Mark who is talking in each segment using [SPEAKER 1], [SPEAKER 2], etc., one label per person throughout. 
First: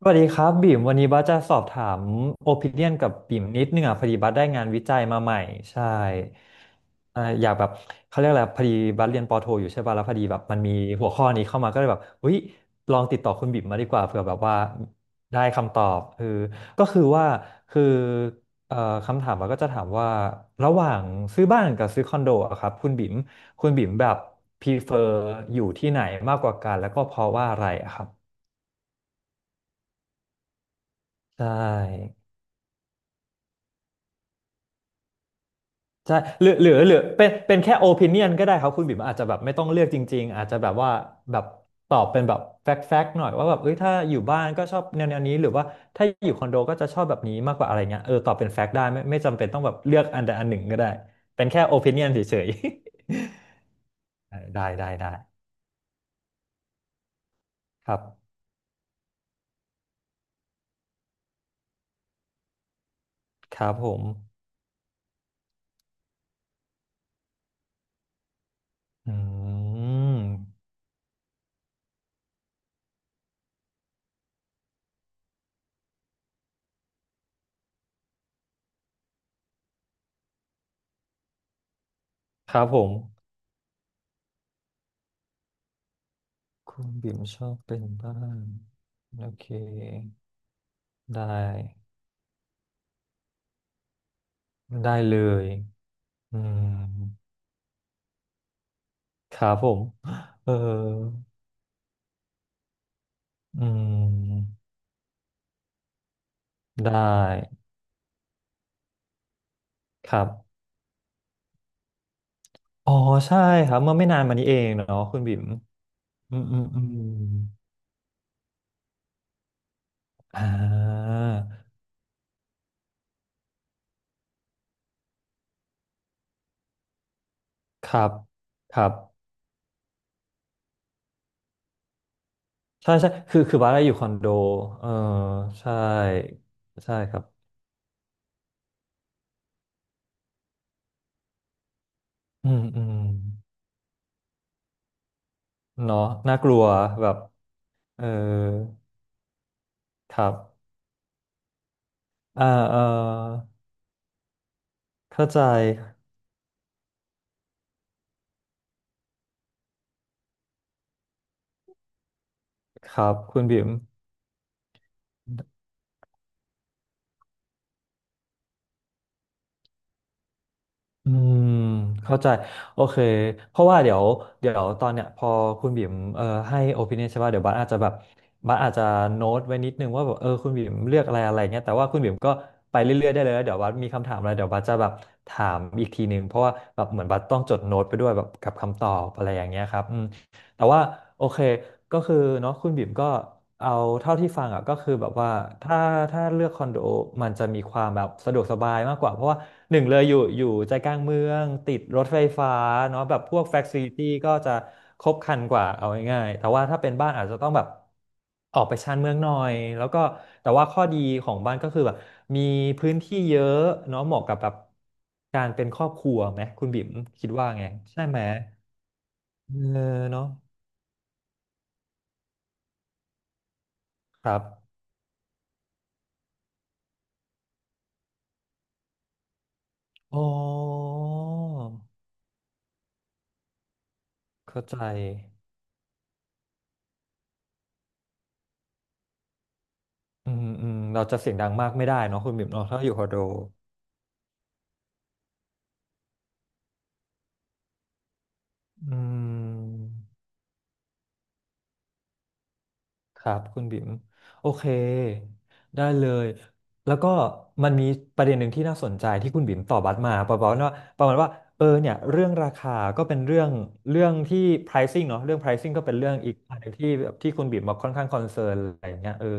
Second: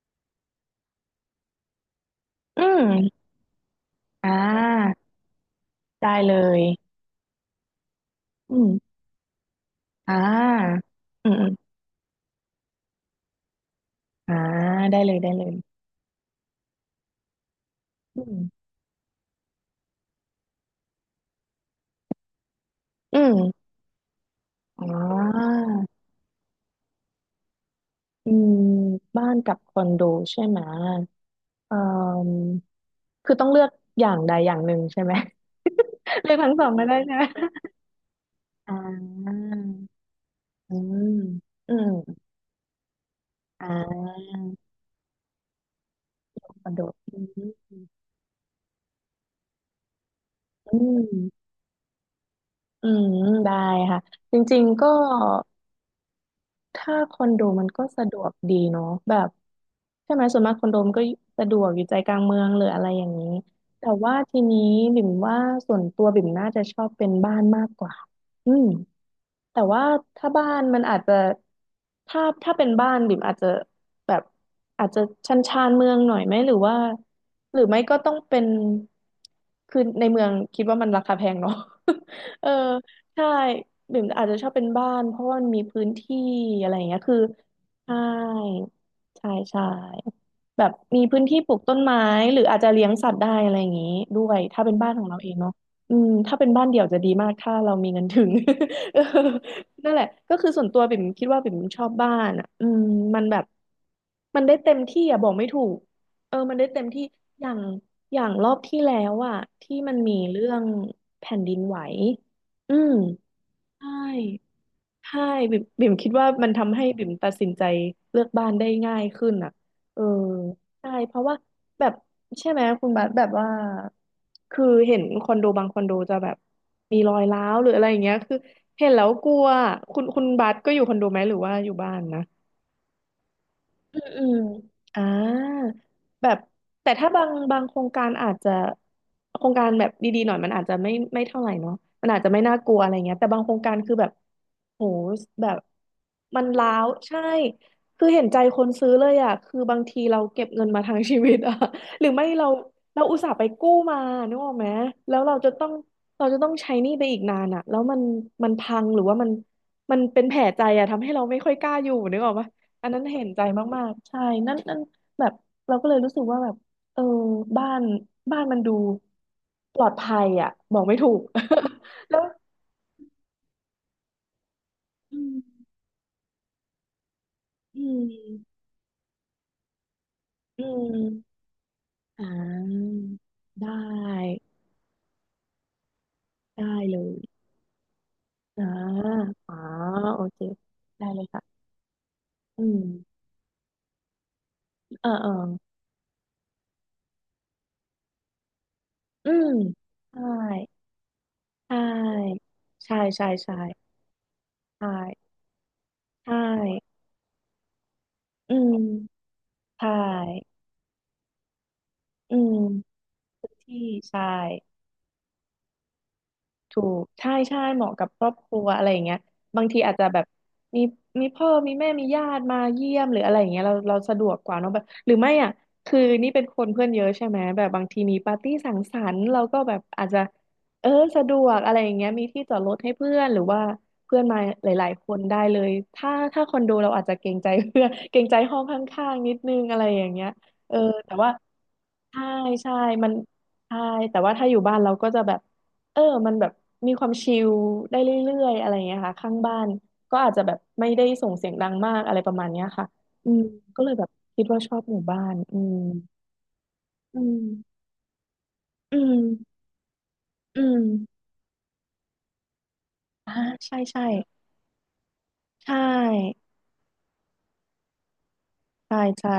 [SPEAKER 1] สวัสดีครับบิ่มวันนี้บัสจะสอบถามโอ
[SPEAKER 2] อื
[SPEAKER 1] ปิเนียนกับ
[SPEAKER 2] ม
[SPEAKER 1] บิ่มนิดนึงอ่ะพอดี
[SPEAKER 2] อ่
[SPEAKER 1] บัสได้งานวิ
[SPEAKER 2] า
[SPEAKER 1] จัยมาใหม่ใช่
[SPEAKER 2] ได้เลย
[SPEAKER 1] อยากแบบเขาเรียกอะไร
[SPEAKER 2] อื
[SPEAKER 1] พอดี
[SPEAKER 2] ม
[SPEAKER 1] บัสเรียนปอโทอยู่ใช่ป่ะแล้วพ
[SPEAKER 2] อ่
[SPEAKER 1] อดีแบบมันมี
[SPEAKER 2] า
[SPEAKER 1] หัวข้อ
[SPEAKER 2] อืมอ
[SPEAKER 1] นี้เข้า
[SPEAKER 2] ม
[SPEAKER 1] มาก็เลยแบบอุ้ยลองติดต่อคุณบิ่มมาดีกว่าเผื่อแบ
[SPEAKER 2] อ่า
[SPEAKER 1] บว่า
[SPEAKER 2] ได้เลยได้
[SPEAKER 1] ได้
[SPEAKER 2] เลย
[SPEAKER 1] คำตอบคือก็คือว่าคือ
[SPEAKER 2] อืม
[SPEAKER 1] เอ่อคำถามบัสก็จะถามว่าระหว่างซื้อบ้านกับซื้อคอนโดอะครับคุณบิ่ม
[SPEAKER 2] อืม
[SPEAKER 1] คุณบิ่มแบบ
[SPEAKER 2] อ๋
[SPEAKER 1] prefer
[SPEAKER 2] อ
[SPEAKER 1] อยู่ที่ไหนมากกว่ากันแล้วก็เพราะว่าอะไรอะครับ
[SPEAKER 2] อืม บ้านกับคอนโดใช่ไหม
[SPEAKER 1] ใช
[SPEAKER 2] เอ่
[SPEAKER 1] ่
[SPEAKER 2] อคือต้องเลือกอย่างใดอย่างหนึ่งใช่ไหม
[SPEAKER 1] ใช่
[SPEAKER 2] เลือก
[SPEAKER 1] หรื
[SPEAKER 2] ทั้
[SPEAKER 1] อ
[SPEAKER 2] งส
[SPEAKER 1] ห
[SPEAKER 2] อ
[SPEAKER 1] รื
[SPEAKER 2] ง
[SPEAKER 1] อ
[SPEAKER 2] ไม่
[SPEAKER 1] ห
[SPEAKER 2] ได้
[SPEAKER 1] รือ
[SPEAKER 2] ใช่ไหม
[SPEAKER 1] เป็นแค่โอปิเนียนก็ได้ครั
[SPEAKER 2] อ่
[SPEAKER 1] บคุณบิ่มอาจจะแบบ
[SPEAKER 2] า
[SPEAKER 1] ไม่ต้องเลือกจริงๆอาจจะแบ
[SPEAKER 2] อื
[SPEAKER 1] บว่า
[SPEAKER 2] ม
[SPEAKER 1] แบบ
[SPEAKER 2] อื
[SPEAKER 1] ตอบ
[SPEAKER 2] ม
[SPEAKER 1] เป็นแบบแฟกต์แฟกต์หน่อยว่าแบบ
[SPEAKER 2] อ่
[SPEAKER 1] เอ้ยถ้าอยู่
[SPEAKER 2] า
[SPEAKER 1] บ้านก็ชอบแนวแนวนี้หรือว่าถ้าอยู่คอนโด
[SPEAKER 2] คอน
[SPEAKER 1] ก็
[SPEAKER 2] โด
[SPEAKER 1] จะชอบแบ
[SPEAKER 2] อื
[SPEAKER 1] บนี้
[SPEAKER 2] ม
[SPEAKER 1] มากกว่าอะไรเงี้ยเออตอบเป็นแฟกต์ได้ไม่จำเป็นต้องแบบเลือกอันใดอันหนึ่ง
[SPEAKER 2] อื
[SPEAKER 1] ก็ได้
[SPEAKER 2] ม
[SPEAKER 1] เป็นแค่โอปิเนียนเฉย
[SPEAKER 2] อืมได้ค่ะ
[SPEAKER 1] ๆ
[SPEAKER 2] จ ริง
[SPEAKER 1] ได้
[SPEAKER 2] ๆก็
[SPEAKER 1] ได้ได้
[SPEAKER 2] ถ้าคอนโดมันก็
[SPEAKER 1] ครับ
[SPEAKER 2] สะดวกดีเนาะแบบใช่ไหมส่วนมากคอนโดมันก็สะดวกอยู่ใจกลางเมืองหรืออะไรอย่างนี้
[SPEAKER 1] ครับ
[SPEAKER 2] แต่
[SPEAKER 1] ผม
[SPEAKER 2] ว่าทีนี้บิ่มว่าส่วนตัวบิ่มน่าจะชอบเป็นบ้านมากกว่าอืม
[SPEAKER 1] อื
[SPEAKER 2] แต่ว่าถ้า
[SPEAKER 1] ม
[SPEAKER 2] บ้านมันอาจจะถ้าเป็นบ้านบิ่มอาจจะแบบอาจจะชันชานเมืองหน่อยไหมหรือว่าหรือไม่ก็ต้องเป็นคือในเมืองคิดว่ามันราคาแพงเนาะ เออ
[SPEAKER 1] ครับผม
[SPEAKER 2] ใช่บิ่มอาจจะชอบเป็นบ้านเพราะว่ามันมีพื้นที่อะไรอ
[SPEAKER 1] คุ
[SPEAKER 2] ย่าง
[SPEAKER 1] ณ
[SPEAKER 2] เงี้ย
[SPEAKER 1] บิ่
[SPEAKER 2] คือ
[SPEAKER 1] มชอบเป็น
[SPEAKER 2] ใช่
[SPEAKER 1] บ้านโอ
[SPEAKER 2] ใช่
[SPEAKER 1] เค
[SPEAKER 2] ใช่แบบมี
[SPEAKER 1] ได
[SPEAKER 2] พื้นที่ปลูกต้น
[SPEAKER 1] ้
[SPEAKER 2] ไม้หรืออาจจะเลี้ยงสัตว์ได้อะไรอย่างงี้ด้วยถ้าเป็นบ้า
[SPEAKER 1] ได้
[SPEAKER 2] นของ
[SPEAKER 1] เล
[SPEAKER 2] เราเอง
[SPEAKER 1] ย
[SPEAKER 2] เนาะอืม
[SPEAKER 1] อื
[SPEAKER 2] ถ้าเป็นบ้าน
[SPEAKER 1] ม
[SPEAKER 2] เดี่ยวจะดีมากถ้าเรามีเงินถึง เออ
[SPEAKER 1] ครับผม
[SPEAKER 2] นั่นแหละ ก็คื
[SPEAKER 1] เอ
[SPEAKER 2] อ
[SPEAKER 1] อ
[SPEAKER 2] ส่วนตัวปิ่มคิดว่าปิ่มชอบบ้านอ่ะอืมมันแบบ
[SPEAKER 1] อื
[SPEAKER 2] มัน
[SPEAKER 1] ม
[SPEAKER 2] ได้เต็มที่อ่ะบอกไม่ถูกเออมันได้เต็ม
[SPEAKER 1] ได
[SPEAKER 2] ที่อย่า
[SPEAKER 1] ้
[SPEAKER 2] งอย่างรอบที่แล้วอ่ะที่มัน
[SPEAKER 1] ค
[SPEAKER 2] มี
[SPEAKER 1] รับ
[SPEAKER 2] เรื่องแผ่นดินไหวอื
[SPEAKER 1] อ๋
[SPEAKER 2] ม
[SPEAKER 1] อใช่ครับ
[SPEAKER 2] ใช่
[SPEAKER 1] เมื่อไม่นานมานี้เองเนาะคุ
[SPEAKER 2] ใช่
[SPEAKER 1] ณบิ๋ม
[SPEAKER 2] บิ่มคิดว่า
[SPEAKER 1] อืม
[SPEAKER 2] มัน
[SPEAKER 1] อืม
[SPEAKER 2] ทำ
[SPEAKER 1] อื
[SPEAKER 2] ให้
[SPEAKER 1] ม
[SPEAKER 2] บิ่มตัดสินใจเลือกบ้านได้ง่ายขึ้นอ่ะเออ
[SPEAKER 1] อ่
[SPEAKER 2] ใช่
[SPEAKER 1] า
[SPEAKER 2] เพราะว่าแบบใช่ไหมคุณบาสแบบว่าคือเห็นคอนโดบางคอนโดจะแบบมีรอยร้าวหรืออะไร
[SPEAKER 1] ค
[SPEAKER 2] อย่า
[SPEAKER 1] รั
[SPEAKER 2] ง
[SPEAKER 1] บ
[SPEAKER 2] เงี้ยคือ
[SPEAKER 1] ครั
[SPEAKER 2] เห็น
[SPEAKER 1] บ
[SPEAKER 2] แล้วกลัวคุณบาสก็อยู่คอนโดไหมหรือว่าอยู่บ้านนะ
[SPEAKER 1] ใช่ใช่คือบ้านเราอยู่
[SPEAKER 2] อื
[SPEAKER 1] คอ
[SPEAKER 2] ม
[SPEAKER 1] น
[SPEAKER 2] อื
[SPEAKER 1] โด
[SPEAKER 2] ม
[SPEAKER 1] เออ
[SPEAKER 2] อ่า
[SPEAKER 1] ใช่
[SPEAKER 2] แบบแต่
[SPEAKER 1] ใช่
[SPEAKER 2] ถ้า
[SPEAKER 1] ครั
[SPEAKER 2] บา
[SPEAKER 1] บ
[SPEAKER 2] งบางโครงการอาจจะโครงการแบบดีๆหน่อยมันอาจจะไม่เท่าไหร่เนาะมันอาจจะไม่
[SPEAKER 1] อื
[SPEAKER 2] น่า
[SPEAKER 1] ม
[SPEAKER 2] กลัว
[SPEAKER 1] อื
[SPEAKER 2] อะไร
[SPEAKER 1] ม
[SPEAKER 2] เงี้ยแต่บางโครงการคือแบบโหแบบ
[SPEAKER 1] เนาะน่า
[SPEAKER 2] มัน
[SPEAKER 1] กลัว
[SPEAKER 2] ล้าว
[SPEAKER 1] แบบ
[SPEAKER 2] ใช่
[SPEAKER 1] เอ
[SPEAKER 2] คื
[SPEAKER 1] อ
[SPEAKER 2] อเห็นใจคนซื้อเลยอ่ะคือบางที
[SPEAKER 1] ค
[SPEAKER 2] เรา
[SPEAKER 1] รับ
[SPEAKER 2] เก็บเงินมาทั้งชีวิตอ่ะ หรือไม่
[SPEAKER 1] อ่า
[SPEAKER 2] เรา
[SPEAKER 1] เออ
[SPEAKER 2] อุตส่าห์ไปกู้มานึกออกไหมแล้ว
[SPEAKER 1] เข้า
[SPEAKER 2] เรา
[SPEAKER 1] ใจ
[SPEAKER 2] จะต้องเราจะต้องใช้หนี้ไปอีกนานอ่ะแล้วมันพังหรือว่ามันเป็นแผลใจอ่ะทำให้เราไม่ค่อยกล้าอยู่นึกออกปะ อั
[SPEAKER 1] ค
[SPEAKER 2] นนั้น
[SPEAKER 1] รับ
[SPEAKER 2] เห็น
[SPEAKER 1] คุ
[SPEAKER 2] ใจ
[SPEAKER 1] ณบิ๋ม
[SPEAKER 2] มากๆใช่นั่นนั่นแบบเราก็เลยรู้สึกว่าแบบเออบ้านบ้านมันดูปลอดภัยอ่ะบอกไม่ถู
[SPEAKER 1] อื
[SPEAKER 2] ก
[SPEAKER 1] ม
[SPEAKER 2] แล้
[SPEAKER 1] เข้า
[SPEAKER 2] ว
[SPEAKER 1] ใจโอเคเพราะว่าเดี๋ยวเดี๋ยวตอนเนี้ยพ
[SPEAKER 2] อื
[SPEAKER 1] อ
[SPEAKER 2] ม
[SPEAKER 1] คุณบิ่มให้โอปิเนียใช่ป่ะเดี๋ยวบัสอาจจะ
[SPEAKER 2] อื
[SPEAKER 1] แบบบั
[SPEAKER 2] ม
[SPEAKER 1] สอาจจะโน้ตไว้นิดนึงว่าแบบเออคุณ
[SPEAKER 2] อื
[SPEAKER 1] บิ่ม
[SPEAKER 2] ม
[SPEAKER 1] เลือกอะไรอะไรเงี้ยแต่ว่าคุณบิ่ม
[SPEAKER 2] อ่
[SPEAKER 1] ก็ไป
[SPEAKER 2] า
[SPEAKER 1] เรื่อยๆได้เลยแล้วเดี๋ยว
[SPEAKER 2] ได
[SPEAKER 1] บัสมีคำถามอะไร
[SPEAKER 2] ้
[SPEAKER 1] เดี๋ยวบัสจะแบบถามอีกทีนึงเพราะว่า
[SPEAKER 2] ได้
[SPEAKER 1] แบบ
[SPEAKER 2] เล
[SPEAKER 1] เหมือนบัส
[SPEAKER 2] ย
[SPEAKER 1] ต้องจดโน้ตไปด้วยแบบกับ
[SPEAKER 2] อ่า
[SPEAKER 1] คำตอบอะไรอย่าง
[SPEAKER 2] อ๋อ
[SPEAKER 1] เงี้ยครับ
[SPEAKER 2] โอเค
[SPEAKER 1] แต่ว่า
[SPEAKER 2] ได้เล
[SPEAKER 1] โอ
[SPEAKER 2] ย
[SPEAKER 1] เค
[SPEAKER 2] ค่ะ
[SPEAKER 1] ก็คือเนาะ
[SPEAKER 2] อื
[SPEAKER 1] คุณ
[SPEAKER 2] ม
[SPEAKER 1] บิ่มก็เอาเท่าที่ฟังอ่ะก็คือ
[SPEAKER 2] เอ
[SPEAKER 1] แบ
[SPEAKER 2] อ
[SPEAKER 1] บ
[SPEAKER 2] เอ
[SPEAKER 1] ว่า
[SPEAKER 2] อ
[SPEAKER 1] ถ้าถ้าเลือกคอนโดมันจะมีความแบบสะดวกสบายมากกว่าเพ
[SPEAKER 2] อื
[SPEAKER 1] ราะว่า
[SPEAKER 2] ม
[SPEAKER 1] หนึ่งเลยอยู่
[SPEAKER 2] ใช่
[SPEAKER 1] อยู่ใจกลางเมืองติดรถไฟฟ้า
[SPEAKER 2] ใช่ใช
[SPEAKER 1] เนาะแบบ
[SPEAKER 2] ่
[SPEAKER 1] พวก
[SPEAKER 2] ใช่
[SPEAKER 1] f ฟ c ลิ i t y ก็จะ
[SPEAKER 2] ใช่
[SPEAKER 1] ครบครันกว่าเอาง่าย
[SPEAKER 2] ใช่ใช
[SPEAKER 1] ๆแต่ว่าถ้าเป็น
[SPEAKER 2] ่
[SPEAKER 1] บ้านอาจจะต้องแบบ
[SPEAKER 2] อื
[SPEAKER 1] ออกไป
[SPEAKER 2] ม
[SPEAKER 1] ชานเมืองหน่อย
[SPEAKER 2] ใช
[SPEAKER 1] แล้วก็แต่
[SPEAKER 2] ่
[SPEAKER 1] ว่าข้อดีของบ้านก็คือแบบ
[SPEAKER 2] อื
[SPEAKER 1] มี
[SPEAKER 2] ม
[SPEAKER 1] พื้นที่เย
[SPEAKER 2] พื้น
[SPEAKER 1] อะ
[SPEAKER 2] ที่
[SPEAKER 1] เนาะเห
[SPEAKER 2] ใช่
[SPEAKER 1] มาะกับแบบการเป็นครอบครัวไหมคุณ
[SPEAKER 2] ถู
[SPEAKER 1] บิ่ม
[SPEAKER 2] ก
[SPEAKER 1] คิ
[SPEAKER 2] ใช่
[SPEAKER 1] ดว่า
[SPEAKER 2] ใช่
[SPEAKER 1] ไง
[SPEAKER 2] เหมาะ
[SPEAKER 1] ใช่
[SPEAKER 2] กับ
[SPEAKER 1] ไหม
[SPEAKER 2] ครอบครัวอะไรอย่างเงี้ยบาง
[SPEAKER 1] เอ
[SPEAKER 2] ที
[SPEAKER 1] อ
[SPEAKER 2] อาจจะแบบ
[SPEAKER 1] เนาะ
[SPEAKER 2] มีพ่อมีแม่มีญาติมาเยี่ยมหรืออะไรอย่างเงี้ยเราเราสะด
[SPEAKER 1] ค
[SPEAKER 2] วก
[SPEAKER 1] รับ
[SPEAKER 2] กว่าเนอะแบบหรือไม่อ่ะคือนี่เป็นคนเพื่อนเยอะใช่ไหมแบบบางทีมีปาร์ตี้สังสรรค์เราก็แบบอาจ
[SPEAKER 1] อ๋
[SPEAKER 2] จะ
[SPEAKER 1] อ
[SPEAKER 2] เออสะดวกอะไรอย่างเงี้ยมีที่จอดรถให้เพื่อนหรือว่าเพื่อนมา
[SPEAKER 1] เข้า
[SPEAKER 2] ห
[SPEAKER 1] ใจ
[SPEAKER 2] ลายๆคนได้เลยถ้าคอนโดเราอาจจะเกรงใจ เพื่อนเกรงใจห้องข้างๆนิดนึงอะไรอย่างเงี้ย
[SPEAKER 1] อืมอื
[SPEAKER 2] เอ
[SPEAKER 1] ม
[SPEAKER 2] อ
[SPEAKER 1] เรา
[SPEAKER 2] แต่
[SPEAKER 1] จะเสี
[SPEAKER 2] ว่า
[SPEAKER 1] ยงดังมากไม่ได้เนาะ
[SPEAKER 2] ใช่
[SPEAKER 1] คุณบิ๊มเนาะ
[SPEAKER 2] ใช่
[SPEAKER 1] ถ้าอยู่คอ
[SPEAKER 2] มั
[SPEAKER 1] น
[SPEAKER 2] น
[SPEAKER 1] โด
[SPEAKER 2] ใช่ แต่ว่าถ้าอยู่บ้านเราก็จะแบบเออมันแบบมีความชิลได้เรื่อยๆอะไรอย่าง
[SPEAKER 1] อื
[SPEAKER 2] เงี้ยค่ะข้างบ้านก็
[SPEAKER 1] ม
[SPEAKER 2] อาจจะแบบไม่ได้ส่งเสียงดังมากอะไรประมาณเนี้ยค่ะ
[SPEAKER 1] ค
[SPEAKER 2] อื
[SPEAKER 1] รั
[SPEAKER 2] ม
[SPEAKER 1] บคุณ
[SPEAKER 2] ก็
[SPEAKER 1] บิ๋
[SPEAKER 2] เล
[SPEAKER 1] ม
[SPEAKER 2] ยแบบคิ
[SPEAKER 1] โอ
[SPEAKER 2] ดว่า
[SPEAKER 1] เค
[SPEAKER 2] ชอบหมู่บ้านอืม
[SPEAKER 1] ได้เลยแล้วก็
[SPEAKER 2] อื
[SPEAKER 1] มัน
[SPEAKER 2] ม
[SPEAKER 1] มีประเด็นหนึ่งที่น่าส
[SPEAKER 2] อื
[SPEAKER 1] นใจที่คุณ
[SPEAKER 2] ม
[SPEAKER 1] บิ๋มตอบบัสมาประมา
[SPEAKER 2] อื
[SPEAKER 1] ณว่า
[SPEAKER 2] ม
[SPEAKER 1] ประมาณว่าเออเนี่ยเรื่องราคาก็เป็น
[SPEAKER 2] อ่า
[SPEAKER 1] เรื่อง
[SPEAKER 2] ใช่ใช่
[SPEAKER 1] เรื่องที่ pricing เนาะเรื่อง
[SPEAKER 2] ใช
[SPEAKER 1] pricing ก็เป็นเรื่องอีก
[SPEAKER 2] ่
[SPEAKER 1] อันหนึ่งที่แบบที่คุณบิ๋มมาค่อนข้างคอนเซิร์นอะไรอ
[SPEAKER 2] ใช่
[SPEAKER 1] ย่างเงี้ยเออ
[SPEAKER 2] ใช่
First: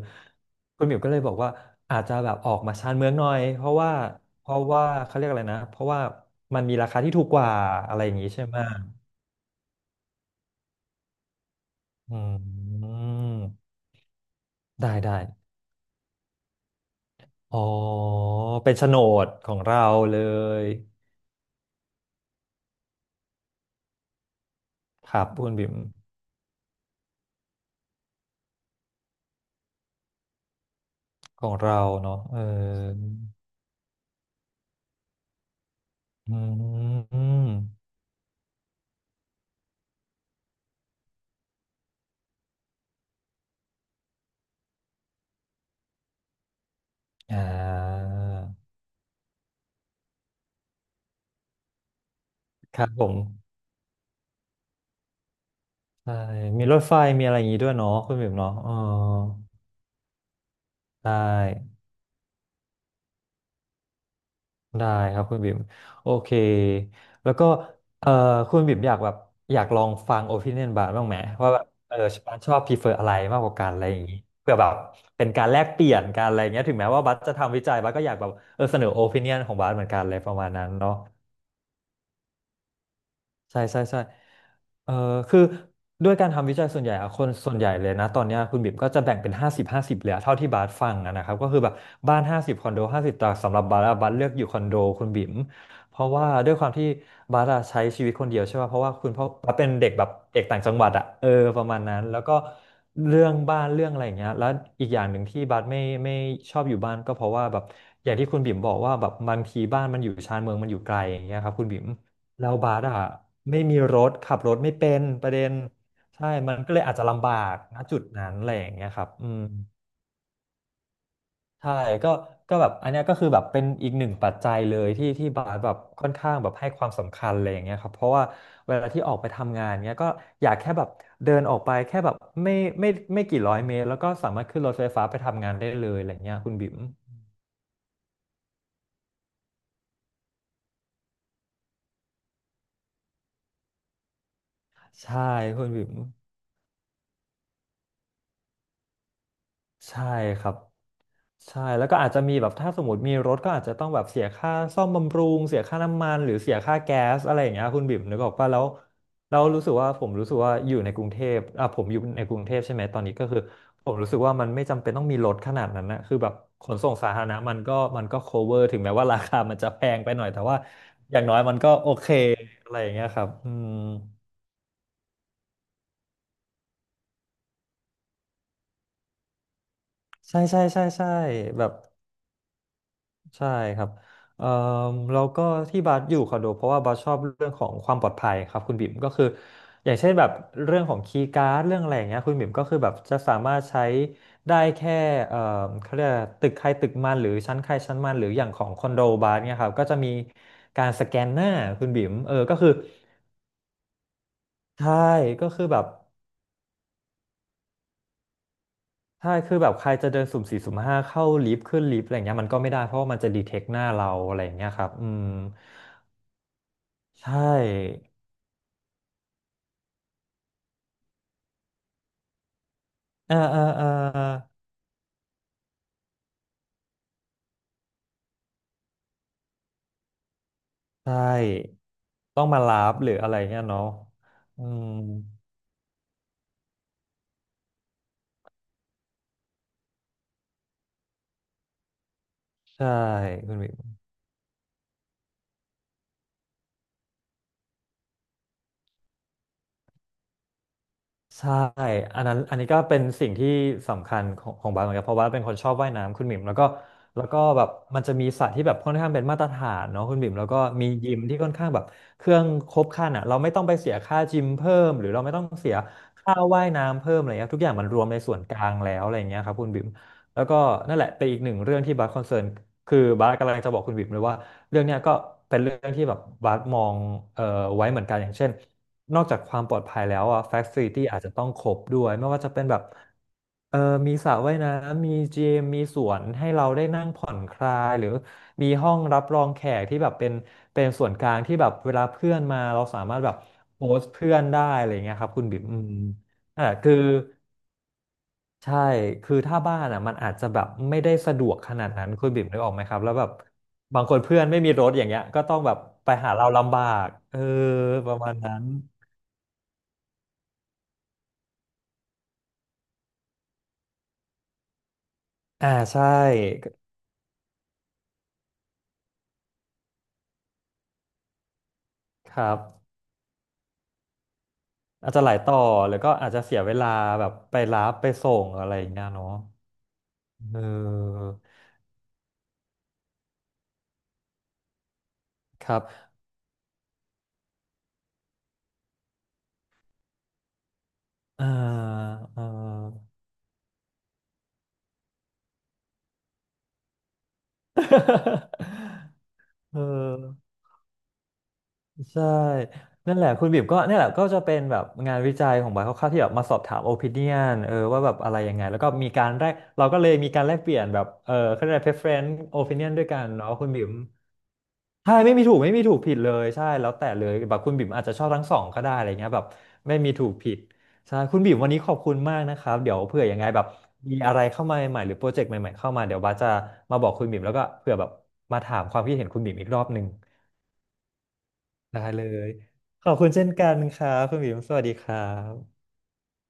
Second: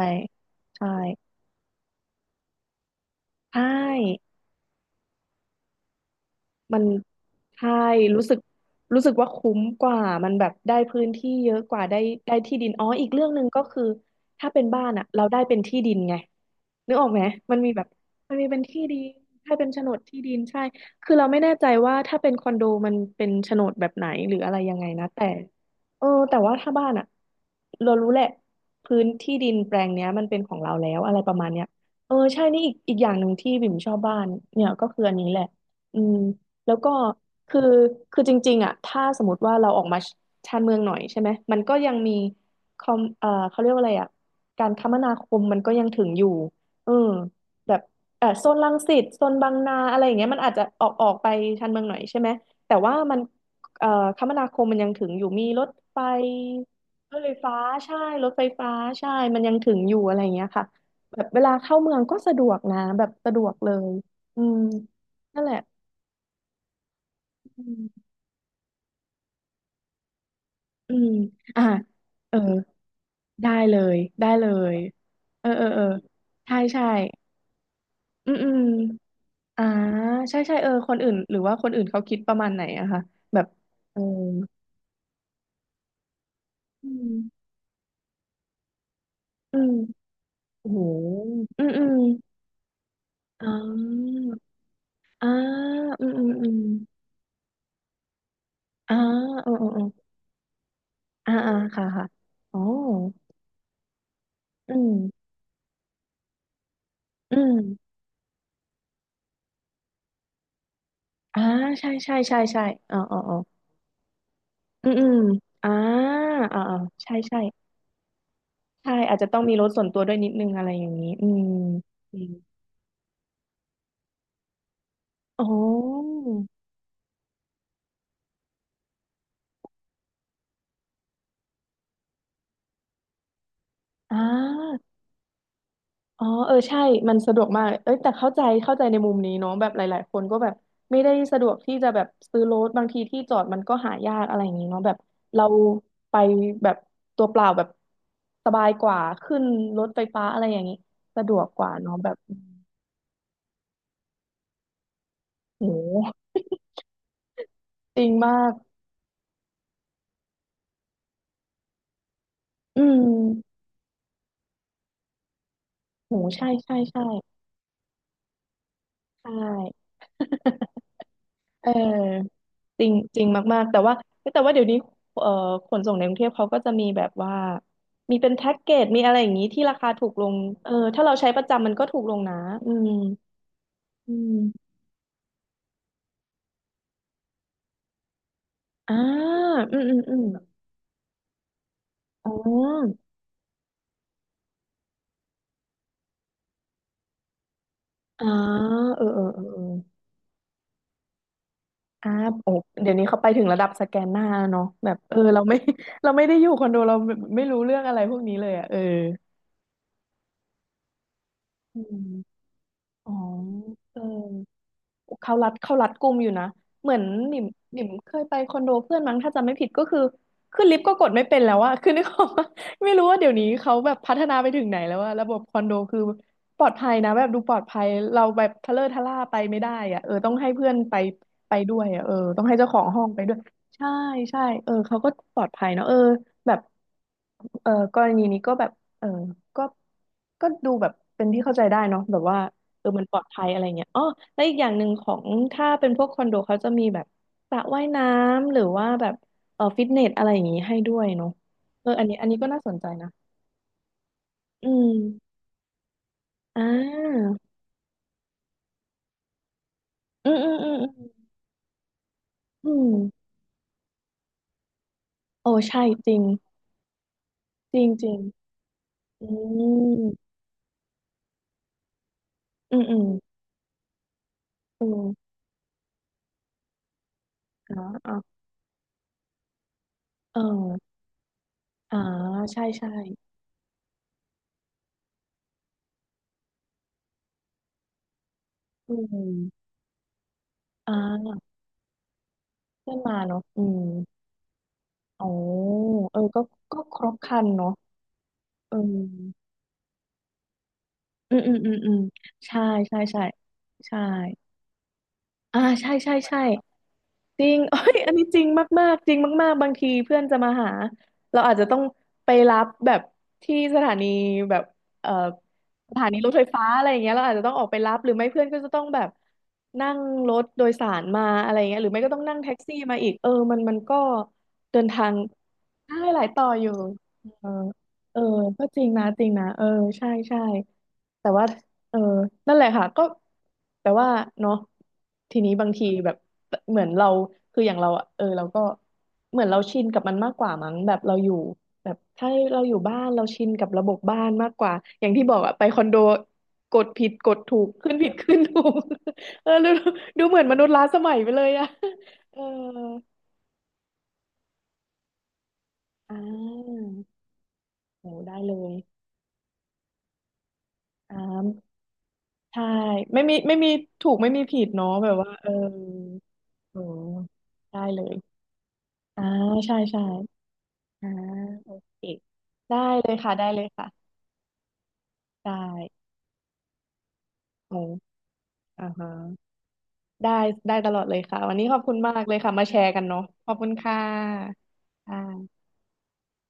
[SPEAKER 1] คุณ
[SPEAKER 2] ใช่
[SPEAKER 1] บิ๋มก็เลยบอกว่าอาจจะแบบออกมาชานเมืองหน่อย
[SPEAKER 2] ใช
[SPEAKER 1] เพราะว่า
[SPEAKER 2] ่
[SPEAKER 1] เพราะว่าเขาเรียกอะไรนะเพราะว่ามันมี
[SPEAKER 2] มัน
[SPEAKER 1] ราคาที่ถูกกว่า
[SPEAKER 2] ใช่
[SPEAKER 1] อะไรอย่าง
[SPEAKER 2] รู้
[SPEAKER 1] งี้
[SPEAKER 2] สึก
[SPEAKER 1] ใช่ไหม
[SPEAKER 2] รู้สึกว่าคุ้มกว่ามันแบบได้พื้นที่เยอะกว่าได้
[SPEAKER 1] อื
[SPEAKER 2] ที่ดินอ๋ออีกเรื่องหนึ่ง
[SPEAKER 1] ม
[SPEAKER 2] ก็คือถ้าเป็นบ้าน
[SPEAKER 1] ได้
[SPEAKER 2] อ่ะ
[SPEAKER 1] ได้
[SPEAKER 2] เราได้เป็นที่ดินไงนึกออกไหมมั
[SPEAKER 1] อ๋อ
[SPEAKER 2] นมีแบบมันมีเป็น
[SPEAKER 1] เป็น
[SPEAKER 2] ที่
[SPEAKER 1] โฉ
[SPEAKER 2] ดิ
[SPEAKER 1] น
[SPEAKER 2] น
[SPEAKER 1] ดข
[SPEAKER 2] ใช่
[SPEAKER 1] อง
[SPEAKER 2] เป็นโฉ
[SPEAKER 1] เรา
[SPEAKER 2] นด
[SPEAKER 1] เล
[SPEAKER 2] ที่ดินใช่
[SPEAKER 1] ย
[SPEAKER 2] คือเราไม่แน่ใจว่าถ้าเป็นคอนโดมันเป็นโฉนดแบบไหนหรืออะไรยังไงนะ
[SPEAKER 1] ครั
[SPEAKER 2] แต่
[SPEAKER 1] บคุณบิ๋ม
[SPEAKER 2] เออแต่ว่าถ้าบ้านอ่ะเรารู้แหละพื้นที่ดินแปลงเนี้ยมันเป็นของเราแล้วอะไรประ
[SPEAKER 1] ข
[SPEAKER 2] มาณ
[SPEAKER 1] อง
[SPEAKER 2] เนี้ย
[SPEAKER 1] เรา
[SPEAKER 2] เออ
[SPEAKER 1] เนาะเออ
[SPEAKER 2] ใช่นี่อีกอย่างหนึ่งที่บิ่มชอบบ้านเนี่ยก็คืออันนี้แหละอืม
[SPEAKER 1] อ
[SPEAKER 2] แล้ว
[SPEAKER 1] ื
[SPEAKER 2] ก็คือ
[SPEAKER 1] ม
[SPEAKER 2] คือจริงๆอ่ะถ้าสมมติว่าเราออกมาชานเมืองหน่อยใช่ไหมมันก็ยังมีคอมเอ่อเขาเรียกว่าอะไรอ่ะการคมนาคมมันก็ยังถึงอยู่เออ
[SPEAKER 1] อ่
[SPEAKER 2] แบบ
[SPEAKER 1] า
[SPEAKER 2] เออโซนรังสิตโซนบางนาอะไรอย่างเงี้ยมันอาจจะออกไปชานเมืองหน่อยใช่ไหมแต่
[SPEAKER 1] ครับ
[SPEAKER 2] ว่า
[SPEAKER 1] ผม
[SPEAKER 2] มันเอ่อคมนาคมมันยังถึงอยู่ มีรถไฟ
[SPEAKER 1] ใช่มีรถไฟ
[SPEAKER 2] รถ
[SPEAKER 1] มี
[SPEAKER 2] ไฟ
[SPEAKER 1] อะไรอย่าง
[SPEAKER 2] ฟ้า
[SPEAKER 1] งี้ด้วยเนาะ
[SPEAKER 2] ใช่
[SPEAKER 1] คุณ
[SPEAKER 2] ร
[SPEAKER 1] บิ๋
[SPEAKER 2] ถ
[SPEAKER 1] ม
[SPEAKER 2] ไฟ
[SPEAKER 1] เนาะเอ
[SPEAKER 2] ฟ้า
[SPEAKER 1] อ
[SPEAKER 2] ใช่มันยังถึงอยู่อะไรอย่างเงี้ยค่ะ
[SPEAKER 1] ได
[SPEAKER 2] แบบเวลาเข้า
[SPEAKER 1] ้
[SPEAKER 2] เมืองก็สะดวกนะแบบสะดวกเลยอืม
[SPEAKER 1] ได้ครับคุณ
[SPEAKER 2] นั่นแห
[SPEAKER 1] บิ่
[SPEAKER 2] ละ
[SPEAKER 1] มโอเคแล้วก็เอ่อคุณบิ่มอยากแบบอยากลองฟังโอปิเนียนบา
[SPEAKER 2] อื
[SPEAKER 1] ร์บ้าง
[SPEAKER 2] ม
[SPEAKER 1] ไหมว่าแบ
[SPEAKER 2] อ่ะ
[SPEAKER 1] บเออบั
[SPEAKER 2] เออ
[SPEAKER 1] สชอบพรีเฟอร์อะไรมากก
[SPEAKER 2] ได้
[SPEAKER 1] ว่ากัน
[SPEAKER 2] เล
[SPEAKER 1] อะไรอ
[SPEAKER 2] ย
[SPEAKER 1] ย่างนี้
[SPEAKER 2] ได้เล
[SPEAKER 1] เพื่อแบบ
[SPEAKER 2] ย
[SPEAKER 1] เป็นกา
[SPEAKER 2] เอ
[SPEAKER 1] ร
[SPEAKER 2] อ
[SPEAKER 1] แล
[SPEAKER 2] เอ
[SPEAKER 1] ก
[SPEAKER 2] อเอ
[SPEAKER 1] เป
[SPEAKER 2] อ
[SPEAKER 1] ลี่ยนกันอะไร
[SPEAKER 2] ใช่
[SPEAKER 1] เงี้ยถึง
[SPEAKER 2] ใช่
[SPEAKER 1] แม้ว่าบัสจะทำวิจัยบัสก็อยากแบ
[SPEAKER 2] อื
[SPEAKER 1] บ
[SPEAKER 2] มอืม
[SPEAKER 1] เออเสนอโอปิเนียนของ
[SPEAKER 2] อ่า
[SPEAKER 1] บัสเหมือนกันอะไรประ
[SPEAKER 2] ใช่
[SPEAKER 1] มาณ
[SPEAKER 2] ใช่
[SPEAKER 1] นั้
[SPEAKER 2] เอ
[SPEAKER 1] น
[SPEAKER 2] อค
[SPEAKER 1] เนาะ
[SPEAKER 2] นอื่นหรือว่าคนอื่นเขาคิดประมาณไหนอะคะแบบ
[SPEAKER 1] ใช่ใช่
[SPEAKER 2] เอ
[SPEAKER 1] ใช่
[SPEAKER 2] อ
[SPEAKER 1] เออคือด้วยการทำวิจัยส่วน
[SPEAKER 2] อื
[SPEAKER 1] ใหญ่อะ
[SPEAKER 2] ม
[SPEAKER 1] คนส่วนใหญ่เลยนะตอนเนี้ยคุณบิ่มก็จะแบ่งเป็น
[SPEAKER 2] อื
[SPEAKER 1] 50
[SPEAKER 2] ม
[SPEAKER 1] 50เลยอะเท่าที่บา
[SPEAKER 2] โอ้
[SPEAKER 1] ส
[SPEAKER 2] โห
[SPEAKER 1] ฟังอะนะครับก็คือ
[SPEAKER 2] อื
[SPEAKER 1] แบ
[SPEAKER 2] ม
[SPEAKER 1] บ
[SPEAKER 2] อืม
[SPEAKER 1] บ้าน50คอนโด50แต่
[SPEAKER 2] อ่
[SPEAKER 1] สำหรับบาสอะบาส
[SPEAKER 2] า
[SPEAKER 1] เลือกอยู่คอนโดคุณบิ่
[SPEAKER 2] อ่า
[SPEAKER 1] มเพ
[SPEAKER 2] อื
[SPEAKER 1] ราะ
[SPEAKER 2] มอื
[SPEAKER 1] ว่า
[SPEAKER 2] มอื
[SPEAKER 1] ด้วย
[SPEAKER 2] ม
[SPEAKER 1] ความที่บาสอะใช้ชีวิตคนเดียวใช่ป่ะเพราะว่า
[SPEAKER 2] อ่า
[SPEAKER 1] คุณพ่อ
[SPEAKER 2] เออ
[SPEAKER 1] บาส
[SPEAKER 2] เอ
[SPEAKER 1] เป็
[SPEAKER 2] อ
[SPEAKER 1] น
[SPEAKER 2] เออ
[SPEAKER 1] เด็กแบบเด็กต่างจังหวัดอะ
[SPEAKER 2] อ่าอ่า
[SPEAKER 1] ประมาณ
[SPEAKER 2] ค่ะ
[SPEAKER 1] นั้น
[SPEAKER 2] ค่ะ
[SPEAKER 1] แล้วก็
[SPEAKER 2] อ๋อ
[SPEAKER 1] เรื่องบ้านเรื่องอะไรอย่างเงี้ยแล้ว
[SPEAKER 2] อื
[SPEAKER 1] อีกอย่างหนึ่ง
[SPEAKER 2] ม
[SPEAKER 1] ที่บาสไม่ชอบอยู่บ้านก็เพราะ
[SPEAKER 2] อื
[SPEAKER 1] ว่า
[SPEAKER 2] ม
[SPEAKER 1] แบบอย่างที่คุณบิ่มบอกว่าแบบบางทีบ้านมันอยู่ชานเมืองมันอยู่ไกลอย่างเงี้ย
[SPEAKER 2] อ่า
[SPEAKER 1] ครับคุณบิม
[SPEAKER 2] ใช่ใช่ใช่
[SPEAKER 1] แล้ว
[SPEAKER 2] ใช่
[SPEAKER 1] บาส
[SPEAKER 2] อ๋
[SPEAKER 1] อ่ะ
[SPEAKER 2] ออ๋ออ๋อ
[SPEAKER 1] ไม่มีรถขับรถไม่
[SPEAKER 2] อื
[SPEAKER 1] เป็
[SPEAKER 2] ม
[SPEAKER 1] น
[SPEAKER 2] อืม
[SPEAKER 1] ประเด็น
[SPEAKER 2] อ่า
[SPEAKER 1] ใช่มัน
[SPEAKER 2] อ่า
[SPEAKER 1] ก็
[SPEAKER 2] อ่า
[SPEAKER 1] เลยอาจจะ
[SPEAKER 2] ใช่
[SPEAKER 1] ลำบา
[SPEAKER 2] ใช่
[SPEAKER 1] กณจุดนั้นอะไรอย่างเงี้ย
[SPEAKER 2] ใช่
[SPEAKER 1] ครับ
[SPEAKER 2] อาจ
[SPEAKER 1] อื
[SPEAKER 2] จะต้อ
[SPEAKER 1] ม
[SPEAKER 2] งมีรถส่วนตัวด้วยนิดนึงอะไรอย่างนี้อืม
[SPEAKER 1] ใช่ก็
[SPEAKER 2] อืม
[SPEAKER 1] ก็แบบอันเนี้ยก็คือแบบเป็นอีกหนึ่งปัจจัยเลยที่
[SPEAKER 2] โอ
[SPEAKER 1] บาสแบบค่
[SPEAKER 2] ้
[SPEAKER 1] อนข้างแบบให้ความสำคัญอะไรอย่างเงี้ยครับเพราะว่าเวลาที่ออกไปทำงานเงี้ยก็อยากแค่แบบเดินออกไปแค่แบบไม่ไม่ไม่กี่ร้อยเมตรแล้วก็
[SPEAKER 2] อ่
[SPEAKER 1] สามารถขึ้นรถไฟ
[SPEAKER 2] า
[SPEAKER 1] ฟ้าไปทำงานได้เลยอะไร
[SPEAKER 2] อ๋อ
[SPEAKER 1] เงี้ยคุ
[SPEAKER 2] เอ
[SPEAKER 1] ณ
[SPEAKER 2] อ
[SPEAKER 1] บิ๋
[SPEAKER 2] ใช่
[SPEAKER 1] ม
[SPEAKER 2] มันสะดวกมากเอ้ยแต่เข้าใจเข้าใจในมุมนี้เนาะแบบหลายๆคนก็แบบไม่ได้สะดวกที่จะแบบซื้อรถบางทีที่จอดมันก็หายากอะไรอย่างนี้เนาะแบบ
[SPEAKER 1] ใช่
[SPEAKER 2] เรา
[SPEAKER 1] คุณบิ๋ม
[SPEAKER 2] ไปแบบตัวเปล่าแบบสบายกว่าขึ้นรถไฟ
[SPEAKER 1] ใช่
[SPEAKER 2] ฟ้าอะ
[SPEAKER 1] ค
[SPEAKER 2] ไร
[SPEAKER 1] รั
[SPEAKER 2] อ
[SPEAKER 1] บ
[SPEAKER 2] ย่างนี้สะดวก
[SPEAKER 1] ใช่
[SPEAKER 2] กว่า
[SPEAKER 1] แล้ว
[SPEAKER 2] เนาะ
[SPEAKER 1] ก็
[SPEAKER 2] แบ
[SPEAKER 1] อาจ
[SPEAKER 2] บ
[SPEAKER 1] จะ
[SPEAKER 2] อื
[SPEAKER 1] มี
[SPEAKER 2] ม
[SPEAKER 1] แบบถ้าสมมติมีรถก็อาจจะต้องแบบเสียค่าซ่อมบำรุงเสียค่าน้ำมั
[SPEAKER 2] โห
[SPEAKER 1] นหรือเสียค่าแก๊สอะไรอย่างเงี้ยคุณ
[SPEAKER 2] จ
[SPEAKER 1] บิ่ม
[SPEAKER 2] ริง
[SPEAKER 1] นึกออ
[SPEAKER 2] มา
[SPEAKER 1] กป่ะ
[SPEAKER 2] ก
[SPEAKER 1] แล้วเรารู้สึกว่าผมรู้สึกว่าอยู่ในกรุงเทพอ่ะผมอยู่ในกรุงเทพใช่
[SPEAKER 2] อื
[SPEAKER 1] ไหมตอนนี้ก็คือ
[SPEAKER 2] ม
[SPEAKER 1] ผมรู้สึกว่ามันไม่จำเป็นต้องมีรถขนาดนั้นนะ
[SPEAKER 2] โห
[SPEAKER 1] คือแบบ
[SPEAKER 2] ใช่
[SPEAKER 1] ข
[SPEAKER 2] ใช่
[SPEAKER 1] นส่ง
[SPEAKER 2] ใช่
[SPEAKER 1] สาธารณะมันก็ cover ถึงแม้ว่ารา
[SPEAKER 2] ใช่
[SPEAKER 1] คามันจะแพงไปหน่อยแต่ว่า
[SPEAKER 2] เออ
[SPEAKER 1] อะไร
[SPEAKER 2] จ
[SPEAKER 1] อ
[SPEAKER 2] ริง
[SPEAKER 1] ย่างเงี้ย
[SPEAKER 2] จ
[SPEAKER 1] ค
[SPEAKER 2] ริ
[SPEAKER 1] รั
[SPEAKER 2] ง
[SPEAKER 1] บอื
[SPEAKER 2] มากๆ
[SPEAKER 1] ม
[SPEAKER 2] แต่ว่าแต่ว่าเดี๋ยวนี้เอ่อขนส่งในกรุงเทพเขาก็จะมีแบบว่ามีเป็นแพ็กเกจมีอะไรอย่างนี้ที่ราคาถูกลง
[SPEAKER 1] ใช่ใช่ใช่
[SPEAKER 2] ถ้า
[SPEAKER 1] ใช่
[SPEAKER 2] เราใช้ประ
[SPEAKER 1] แบ
[SPEAKER 2] จำมั
[SPEAKER 1] บ
[SPEAKER 2] นก็ถูกลงนะอืม
[SPEAKER 1] ใช่ครับ
[SPEAKER 2] อื
[SPEAKER 1] เอ่อ
[SPEAKER 2] ม
[SPEAKER 1] แล้วก็ที่บาสอยู่คอนโดเพราะว่าบาสชอบเรื่องของความปลอดภัยครับคุณบิ่ม
[SPEAKER 2] อ่า
[SPEAKER 1] ก็คือ
[SPEAKER 2] อืม
[SPEAKER 1] อ
[SPEAKER 2] อื
[SPEAKER 1] ย่าง
[SPEAKER 2] ม
[SPEAKER 1] เช่
[SPEAKER 2] อื
[SPEAKER 1] น
[SPEAKER 2] ม
[SPEAKER 1] แบบเรื่องของคีย์การ์ดเรื่องอะไรอย่างเงี้ย
[SPEAKER 2] อ๋
[SPEAKER 1] คุณบิ่มก็คือแบบ
[SPEAKER 2] อ
[SPEAKER 1] จะสามารถใช้ได้แค่เอ่อเขาเรียกอะไรตึกใครตึกมันหรือชั้นใครชั้นมันห
[SPEAKER 2] อ่า
[SPEAKER 1] รืออย่างของคอนโด
[SPEAKER 2] เออเออ
[SPEAKER 1] บาส
[SPEAKER 2] เออ
[SPEAKER 1] เนี่
[SPEAKER 2] เอ
[SPEAKER 1] ย
[SPEAKER 2] อ
[SPEAKER 1] ครับก็จะมีการสแกนหน้าคุณบิ่
[SPEAKER 2] อ่า
[SPEAKER 1] มเออ
[SPEAKER 2] โอ้
[SPEAKER 1] ก็คือ
[SPEAKER 2] เดี๋ยวนี้เขาไปถึงระดับสแกนหน้าแล้วเนาะแบ
[SPEAKER 1] ใช่
[SPEAKER 2] บเรา
[SPEAKER 1] ก็
[SPEAKER 2] ไม่
[SPEAKER 1] คือแบบ
[SPEAKER 2] เราไม่ได้อยู่คอนโดเราไม่ไม่รู้เรื่องอะไรพวกนี้เลยอ่ะเออ
[SPEAKER 1] ใช่คือแบบใครจะเดินสุ่มสี่สุ่มห้าเข้าลิฟต์
[SPEAKER 2] อื
[SPEAKER 1] ขึ้นลิฟต์อะไรเงี้ย
[SPEAKER 2] ม
[SPEAKER 1] มันก็ไม่ได้เพราะว่า
[SPEAKER 2] อ๋อ
[SPEAKER 1] มันจะดีเทคหน้า
[SPEAKER 2] เออ
[SPEAKER 1] เราอะไรอย่างเงี้ยครับอืม
[SPEAKER 2] เขารัดเขารัดกุมอยู่นะเหมือนห
[SPEAKER 1] ใช่
[SPEAKER 2] นิมหนิมเคยไปคอนโดเพื่อนมั้งถ้าจำไม่ผิดก็คือขึ้นลิฟต์ก็กดไม่เป็นแล้วอะคือนึกออกปะ ไม่รู้ว่าเดี๋ยว
[SPEAKER 1] อ่า
[SPEAKER 2] นี้
[SPEAKER 1] อ่า
[SPEAKER 2] เขา
[SPEAKER 1] อ่า
[SPEAKER 2] แบบพัฒนาไปถึงไหนแล้วอะระบบคอนโดคือปลอดภัยนะแบบดูปลอดภัยเราแบบทะเลอะทะล่าไปไม่ได้อะต้องให้เพื่อนไป
[SPEAKER 1] ใช
[SPEAKER 2] ไปด้
[SPEAKER 1] ่
[SPEAKER 2] วยอะ
[SPEAKER 1] ต้
[SPEAKER 2] ต้อ
[SPEAKER 1] อ
[SPEAKER 2] ง
[SPEAKER 1] ง
[SPEAKER 2] ให้
[SPEAKER 1] มา
[SPEAKER 2] เจ้าข
[SPEAKER 1] รั
[SPEAKER 2] อง
[SPEAKER 1] บ
[SPEAKER 2] ห้อ
[SPEAKER 1] ห
[SPEAKER 2] ง
[SPEAKER 1] รือ
[SPEAKER 2] ไป
[SPEAKER 1] อะ
[SPEAKER 2] ด้
[SPEAKER 1] ไร
[SPEAKER 2] วย
[SPEAKER 1] เงี้ยเนาะ
[SPEAKER 2] ใช่ใช่
[SPEAKER 1] อื
[SPEAKER 2] เออ
[SPEAKER 1] ม
[SPEAKER 2] เขาก็ปลอดภัยเนาะเออแบบกรณีนี้ก็แบบ เออก็ดูแบบเป็นที่เข้าใจได้เนาะแบบว่าเอ
[SPEAKER 1] ใช่
[SPEAKER 2] อมันปลอดภัย
[SPEAKER 1] คุ
[SPEAKER 2] อะ
[SPEAKER 1] ณ
[SPEAKER 2] ไร
[SPEAKER 1] วิ
[SPEAKER 2] เงี้ยอ๋อแล้วอีกอย่างหนึ่งของถ้าเป็นพวกคอนโดเขาจะมีแบบสระว่ายน้ำหรือว่าแบบฟิตเนสอะไรอย่างงี้ให้ด้วยเนาะ
[SPEAKER 1] ใช่
[SPEAKER 2] เออ
[SPEAKER 1] อัน
[SPEAKER 2] อัน
[SPEAKER 1] นั้
[SPEAKER 2] นี้
[SPEAKER 1] น
[SPEAKER 2] ก็
[SPEAKER 1] อัน
[SPEAKER 2] น่า
[SPEAKER 1] นี้
[SPEAKER 2] สน
[SPEAKER 1] ก็
[SPEAKER 2] ใจ
[SPEAKER 1] เป็น
[SPEAKER 2] นะ
[SPEAKER 1] สิ่งที่สำคัญของข
[SPEAKER 2] อื
[SPEAKER 1] องบาสเหมือนกันเพราะว่า
[SPEAKER 2] ม
[SPEAKER 1] เป็นคนชอบว่ายน้ำคุณหมิมแล้ว
[SPEAKER 2] อ่
[SPEAKER 1] ก็แล้ว
[SPEAKER 2] า
[SPEAKER 1] ก็แบบมันจะมีสระที่แบบค่อนข้างเป็นมาตรฐานเนาะคุณหมิ
[SPEAKER 2] อื
[SPEAKER 1] ม
[SPEAKER 2] ม
[SPEAKER 1] แล้
[SPEAKER 2] อื
[SPEAKER 1] ว
[SPEAKER 2] ม
[SPEAKER 1] ก็
[SPEAKER 2] อืม
[SPEAKER 1] มี
[SPEAKER 2] อื
[SPEAKER 1] ยิม
[SPEAKER 2] ม
[SPEAKER 1] ที่ค่อนข้างแบบเครื่อง
[SPEAKER 2] อื
[SPEAKER 1] ครบครันอ่ะ
[SPEAKER 2] ม
[SPEAKER 1] เราไม่ต้องไปเสียค่าจิมเพิ่มหรือเราไม่ต้อง
[SPEAKER 2] โอ้
[SPEAKER 1] เสีย
[SPEAKER 2] ใช่จริง
[SPEAKER 1] ค่าว่ายน้ำเพิ่มอะไรเงี้ยทุกอย่า
[SPEAKER 2] จ
[SPEAKER 1] ง
[SPEAKER 2] ริ
[SPEAKER 1] มัน
[SPEAKER 2] ง
[SPEAKER 1] ร
[SPEAKER 2] จ
[SPEAKER 1] วม
[SPEAKER 2] ริ
[SPEAKER 1] ใน
[SPEAKER 2] ง
[SPEAKER 1] ส่วนกลางแล้วอะไร
[SPEAKER 2] อื
[SPEAKER 1] เงี้ยครับคุณบิม
[SPEAKER 2] ม
[SPEAKER 1] แล้วก็นั่นแหละเป็นอีกหนึ่งเรื่องที่บาสคอนเซิร์น
[SPEAKER 2] อืมอื
[SPEAKER 1] คือ
[SPEAKER 2] ม
[SPEAKER 1] บาสกำลังจะบอกคุณบิมเลยว่าเรื่อ
[SPEAKER 2] อื
[SPEAKER 1] งเนี้ยก็
[SPEAKER 2] ม
[SPEAKER 1] เป็นเรื่องที่แบบบาสมองเอ่อ
[SPEAKER 2] อ่า
[SPEAKER 1] ไว้เหมือน
[SPEAKER 2] อ่า
[SPEAKER 1] กันอย่างเช่น นอกจากความปลอดภัยแล้ว
[SPEAKER 2] เอ
[SPEAKER 1] อ่ะ
[SPEAKER 2] อ
[SPEAKER 1] Facility อาจจะต้องครบ
[SPEAKER 2] อ่า
[SPEAKER 1] ด้วยไม่ว่าจะ
[SPEAKER 2] ใช่
[SPEAKER 1] เป็นแบบ
[SPEAKER 2] ใช่
[SPEAKER 1] เออมีสระว่ายน้ำมีจิมมีสวนให้เราได้นั่งผ่อนคลายหรือมีห้อ
[SPEAKER 2] อื
[SPEAKER 1] งรับรองแข
[SPEAKER 2] ม
[SPEAKER 1] กที่แบบเป็นเป็
[SPEAKER 2] อ
[SPEAKER 1] นส่วนกลา
[SPEAKER 2] ่า
[SPEAKER 1] งที่แบบเวลาเพื่อนมาเรา
[SPEAKER 2] เพื่อน
[SPEAKER 1] สา
[SPEAKER 2] มา
[SPEAKER 1] มารถแบบ
[SPEAKER 2] เนาะอื
[SPEAKER 1] โพ
[SPEAKER 2] ม
[SPEAKER 1] สต์เพื่อนได้อะไรเงี้ย
[SPEAKER 2] อ๋
[SPEAKER 1] ค
[SPEAKER 2] อ
[SPEAKER 1] รับคุณบิ๊มอืม
[SPEAKER 2] เออก็
[SPEAKER 1] นั่นแหละ
[SPEAKER 2] ก็
[SPEAKER 1] คือ
[SPEAKER 2] ครบครันเนาะเอ
[SPEAKER 1] ใช่
[SPEAKER 2] อ
[SPEAKER 1] คือถ้าบ้านอ่ะมันอาจจะแบบไม่ได้
[SPEAKER 2] อื
[SPEAKER 1] สะด
[SPEAKER 2] ม อื
[SPEAKER 1] ว
[SPEAKER 2] ม
[SPEAKER 1] ก
[SPEAKER 2] อื
[SPEAKER 1] ข
[SPEAKER 2] ม
[SPEAKER 1] นา
[SPEAKER 2] อื
[SPEAKER 1] ด
[SPEAKER 2] ม
[SPEAKER 1] นั้นคุณบิ๊มนึ
[SPEAKER 2] ใช่
[SPEAKER 1] กออกไหมค
[SPEAKER 2] ใช่
[SPEAKER 1] รับแล้ว
[SPEAKER 2] ใช่
[SPEAKER 1] แบบ
[SPEAKER 2] ใช่
[SPEAKER 1] บางคนเพื่อนไม่มีรถอย่างเงี้ยก็ต้อ
[SPEAKER 2] อ่า
[SPEAKER 1] งแบบ
[SPEAKER 2] ใช่
[SPEAKER 1] ไป
[SPEAKER 2] ใช่
[SPEAKER 1] หา
[SPEAKER 2] ใช่
[SPEAKER 1] เราลำบากเออ
[SPEAKER 2] จริง เอ้ย
[SPEAKER 1] ป
[SPEAKER 2] อัน
[SPEAKER 1] ระ
[SPEAKER 2] นี้
[SPEAKER 1] มาณ
[SPEAKER 2] จริง
[SPEAKER 1] นั้น
[SPEAKER 2] มากๆจริงมากๆบางทีเพื่อนจะมาหาเราอาจจะต้องไปรับแบบที่สถานีแบบเอ่อ
[SPEAKER 1] อ่า
[SPEAKER 2] ส
[SPEAKER 1] ใช่
[SPEAKER 2] ถานีรถไฟฟ้าอะไรอย่างเงี้ยเราอาจจะต้องออกไปรับหรือไม่เพื่อนก็จะต้องแบบนั่งรถโดยสารมาอะไรอย่างเงี้ยหรือไม่ก็ต้อง
[SPEAKER 1] ค
[SPEAKER 2] นั่ง
[SPEAKER 1] รั
[SPEAKER 2] แท็
[SPEAKER 1] บ
[SPEAKER 2] กซี่มาอีกเออมันก็เดินทา
[SPEAKER 1] อาจ
[SPEAKER 2] ง
[SPEAKER 1] จะหลายต่อหรื
[SPEAKER 2] ได้
[SPEAKER 1] อก็
[SPEAKER 2] หลาย
[SPEAKER 1] อาจจะ
[SPEAKER 2] ต่อ
[SPEAKER 1] เสีย
[SPEAKER 2] อยู่
[SPEAKER 1] เวลาแบบ
[SPEAKER 2] เออ
[SPEAKER 1] ไปรับไป
[SPEAKER 2] เออ
[SPEAKER 1] ส่ง
[SPEAKER 2] ก็
[SPEAKER 1] อะไร
[SPEAKER 2] จ
[SPEAKER 1] อ
[SPEAKER 2] ริ
[SPEAKER 1] ย่า
[SPEAKER 2] ง
[SPEAKER 1] งเงี้
[SPEAKER 2] นะ
[SPEAKER 1] ย
[SPEAKER 2] จริ
[SPEAKER 1] เนาะ
[SPEAKER 2] งนะเออใช่ใช่
[SPEAKER 1] เอ
[SPEAKER 2] แต่
[SPEAKER 1] อ
[SPEAKER 2] ว่าเออนั่นแหละค่ะก็แต่ว่าเนาะทีนี้
[SPEAKER 1] ค
[SPEAKER 2] บาง
[SPEAKER 1] รับ
[SPEAKER 2] ทีแบบเหมือนเราคืออย่างเราอะเออเราก็เหมือนเราชินกับมันมากกว่ามั้งแบบเราอยู่
[SPEAKER 1] เออ
[SPEAKER 2] แบบถ้า
[SPEAKER 1] เออ
[SPEAKER 2] เราอยู่บ้านเราชินกับระบบบ้านมากกว่าอย่างที่บอกอะไปคอนโดกดผิดกดถูกขึ้นผิดขึ้นถูก เออดู
[SPEAKER 1] เอ
[SPEAKER 2] เหมือน
[SPEAKER 1] อ
[SPEAKER 2] มนุษย์ล้าสมัยไปเลยอะ
[SPEAKER 1] ใช่
[SPEAKER 2] เออ
[SPEAKER 1] นั่นแหละคุณบิบก็เนี่ยแหละก็จะเป็นแบบงานวิจัยของบอยคร่าว
[SPEAKER 2] อ่
[SPEAKER 1] ๆที่แบบมาสอบถาม
[SPEAKER 2] า
[SPEAKER 1] โอปิเอีนเออว่า
[SPEAKER 2] โห
[SPEAKER 1] แบบอะ
[SPEAKER 2] ได้
[SPEAKER 1] ไร
[SPEAKER 2] เล
[SPEAKER 1] ยังไง
[SPEAKER 2] ย
[SPEAKER 1] แล้วก็มีการแลกเราก็เลยมีการแลกเปลี่ยนแบบ
[SPEAKER 2] อ่
[SPEAKER 1] เออเขาเรียก
[SPEAKER 2] า
[SPEAKER 1] อะไร preference
[SPEAKER 2] ใช่
[SPEAKER 1] opinion ด้วยกั
[SPEAKER 2] ไม่
[SPEAKER 1] น
[SPEAKER 2] มี
[SPEAKER 1] เนาะ
[SPEAKER 2] ไม่
[SPEAKER 1] คุ
[SPEAKER 2] มี
[SPEAKER 1] ณบิ๋ม
[SPEAKER 2] ถูกไม่มีผิดเนาะแบ
[SPEAKER 1] ใช่
[SPEAKER 2] บว่า
[SPEAKER 1] ไม่มี
[SPEAKER 2] เออ
[SPEAKER 1] ถูกไม่มีถูกผิดเลยใช่
[SPEAKER 2] อื
[SPEAKER 1] แล้ว
[SPEAKER 2] ม
[SPEAKER 1] แต่เลยแบบคุณ
[SPEAKER 2] ได้
[SPEAKER 1] บิ่ม
[SPEAKER 2] เล
[SPEAKER 1] อาจจะชอบ
[SPEAKER 2] ย
[SPEAKER 1] ทั้งสองก็ได้อะไร
[SPEAKER 2] อ่า
[SPEAKER 1] เงี้ยแบบ
[SPEAKER 2] ใช่
[SPEAKER 1] ไม่
[SPEAKER 2] ใช่
[SPEAKER 1] มีถูกผิด
[SPEAKER 2] อ่า
[SPEAKER 1] ใช่คุณบิ่มวั
[SPEAKER 2] โอ
[SPEAKER 1] นนี้ขอบ
[SPEAKER 2] เค
[SPEAKER 1] คุณมากนะครับ
[SPEAKER 2] ได้
[SPEAKER 1] เดี๋ยว
[SPEAKER 2] เลย
[SPEAKER 1] เผื่อ
[SPEAKER 2] ค่ะ
[SPEAKER 1] ยัง
[SPEAKER 2] ได้
[SPEAKER 1] ไง
[SPEAKER 2] เล
[SPEAKER 1] แบ
[SPEAKER 2] ย
[SPEAKER 1] บ
[SPEAKER 2] ค่ะ
[SPEAKER 1] มีอะไรเข้ามาใหม่ๆหรือโปรเจกต์
[SPEAKER 2] ได้
[SPEAKER 1] ใหม่ๆเข้ามาเดี๋ยวบาสจะมาบอกคุณบิ่มแล้วก็
[SPEAKER 2] โอ้
[SPEAKER 1] เผื่อแบบมาถาม
[SPEAKER 2] อ่า
[SPEAKER 1] ความ
[SPEAKER 2] ฮะ
[SPEAKER 1] คิดเห็นคุณบิ่มอีกรอบหนึ่ง
[SPEAKER 2] ได้ได้ตลอดเลยค่ะวันนี้ขอบคุณ
[SPEAKER 1] ได้
[SPEAKER 2] มา
[SPEAKER 1] เล
[SPEAKER 2] กเลย
[SPEAKER 1] ย
[SPEAKER 2] ค่ะมาแชร์กัน
[SPEAKER 1] ขอบ
[SPEAKER 2] เนาะ
[SPEAKER 1] คุณเช่
[SPEAKER 2] ข
[SPEAKER 1] น
[SPEAKER 2] อบคุ
[SPEAKER 1] กั
[SPEAKER 2] ณ
[SPEAKER 1] น
[SPEAKER 2] ค่
[SPEAKER 1] ครับคุณบิ่
[SPEAKER 2] ะ
[SPEAKER 1] มสวัสดีค
[SPEAKER 2] ค
[SPEAKER 1] รั
[SPEAKER 2] ่ะ
[SPEAKER 1] บ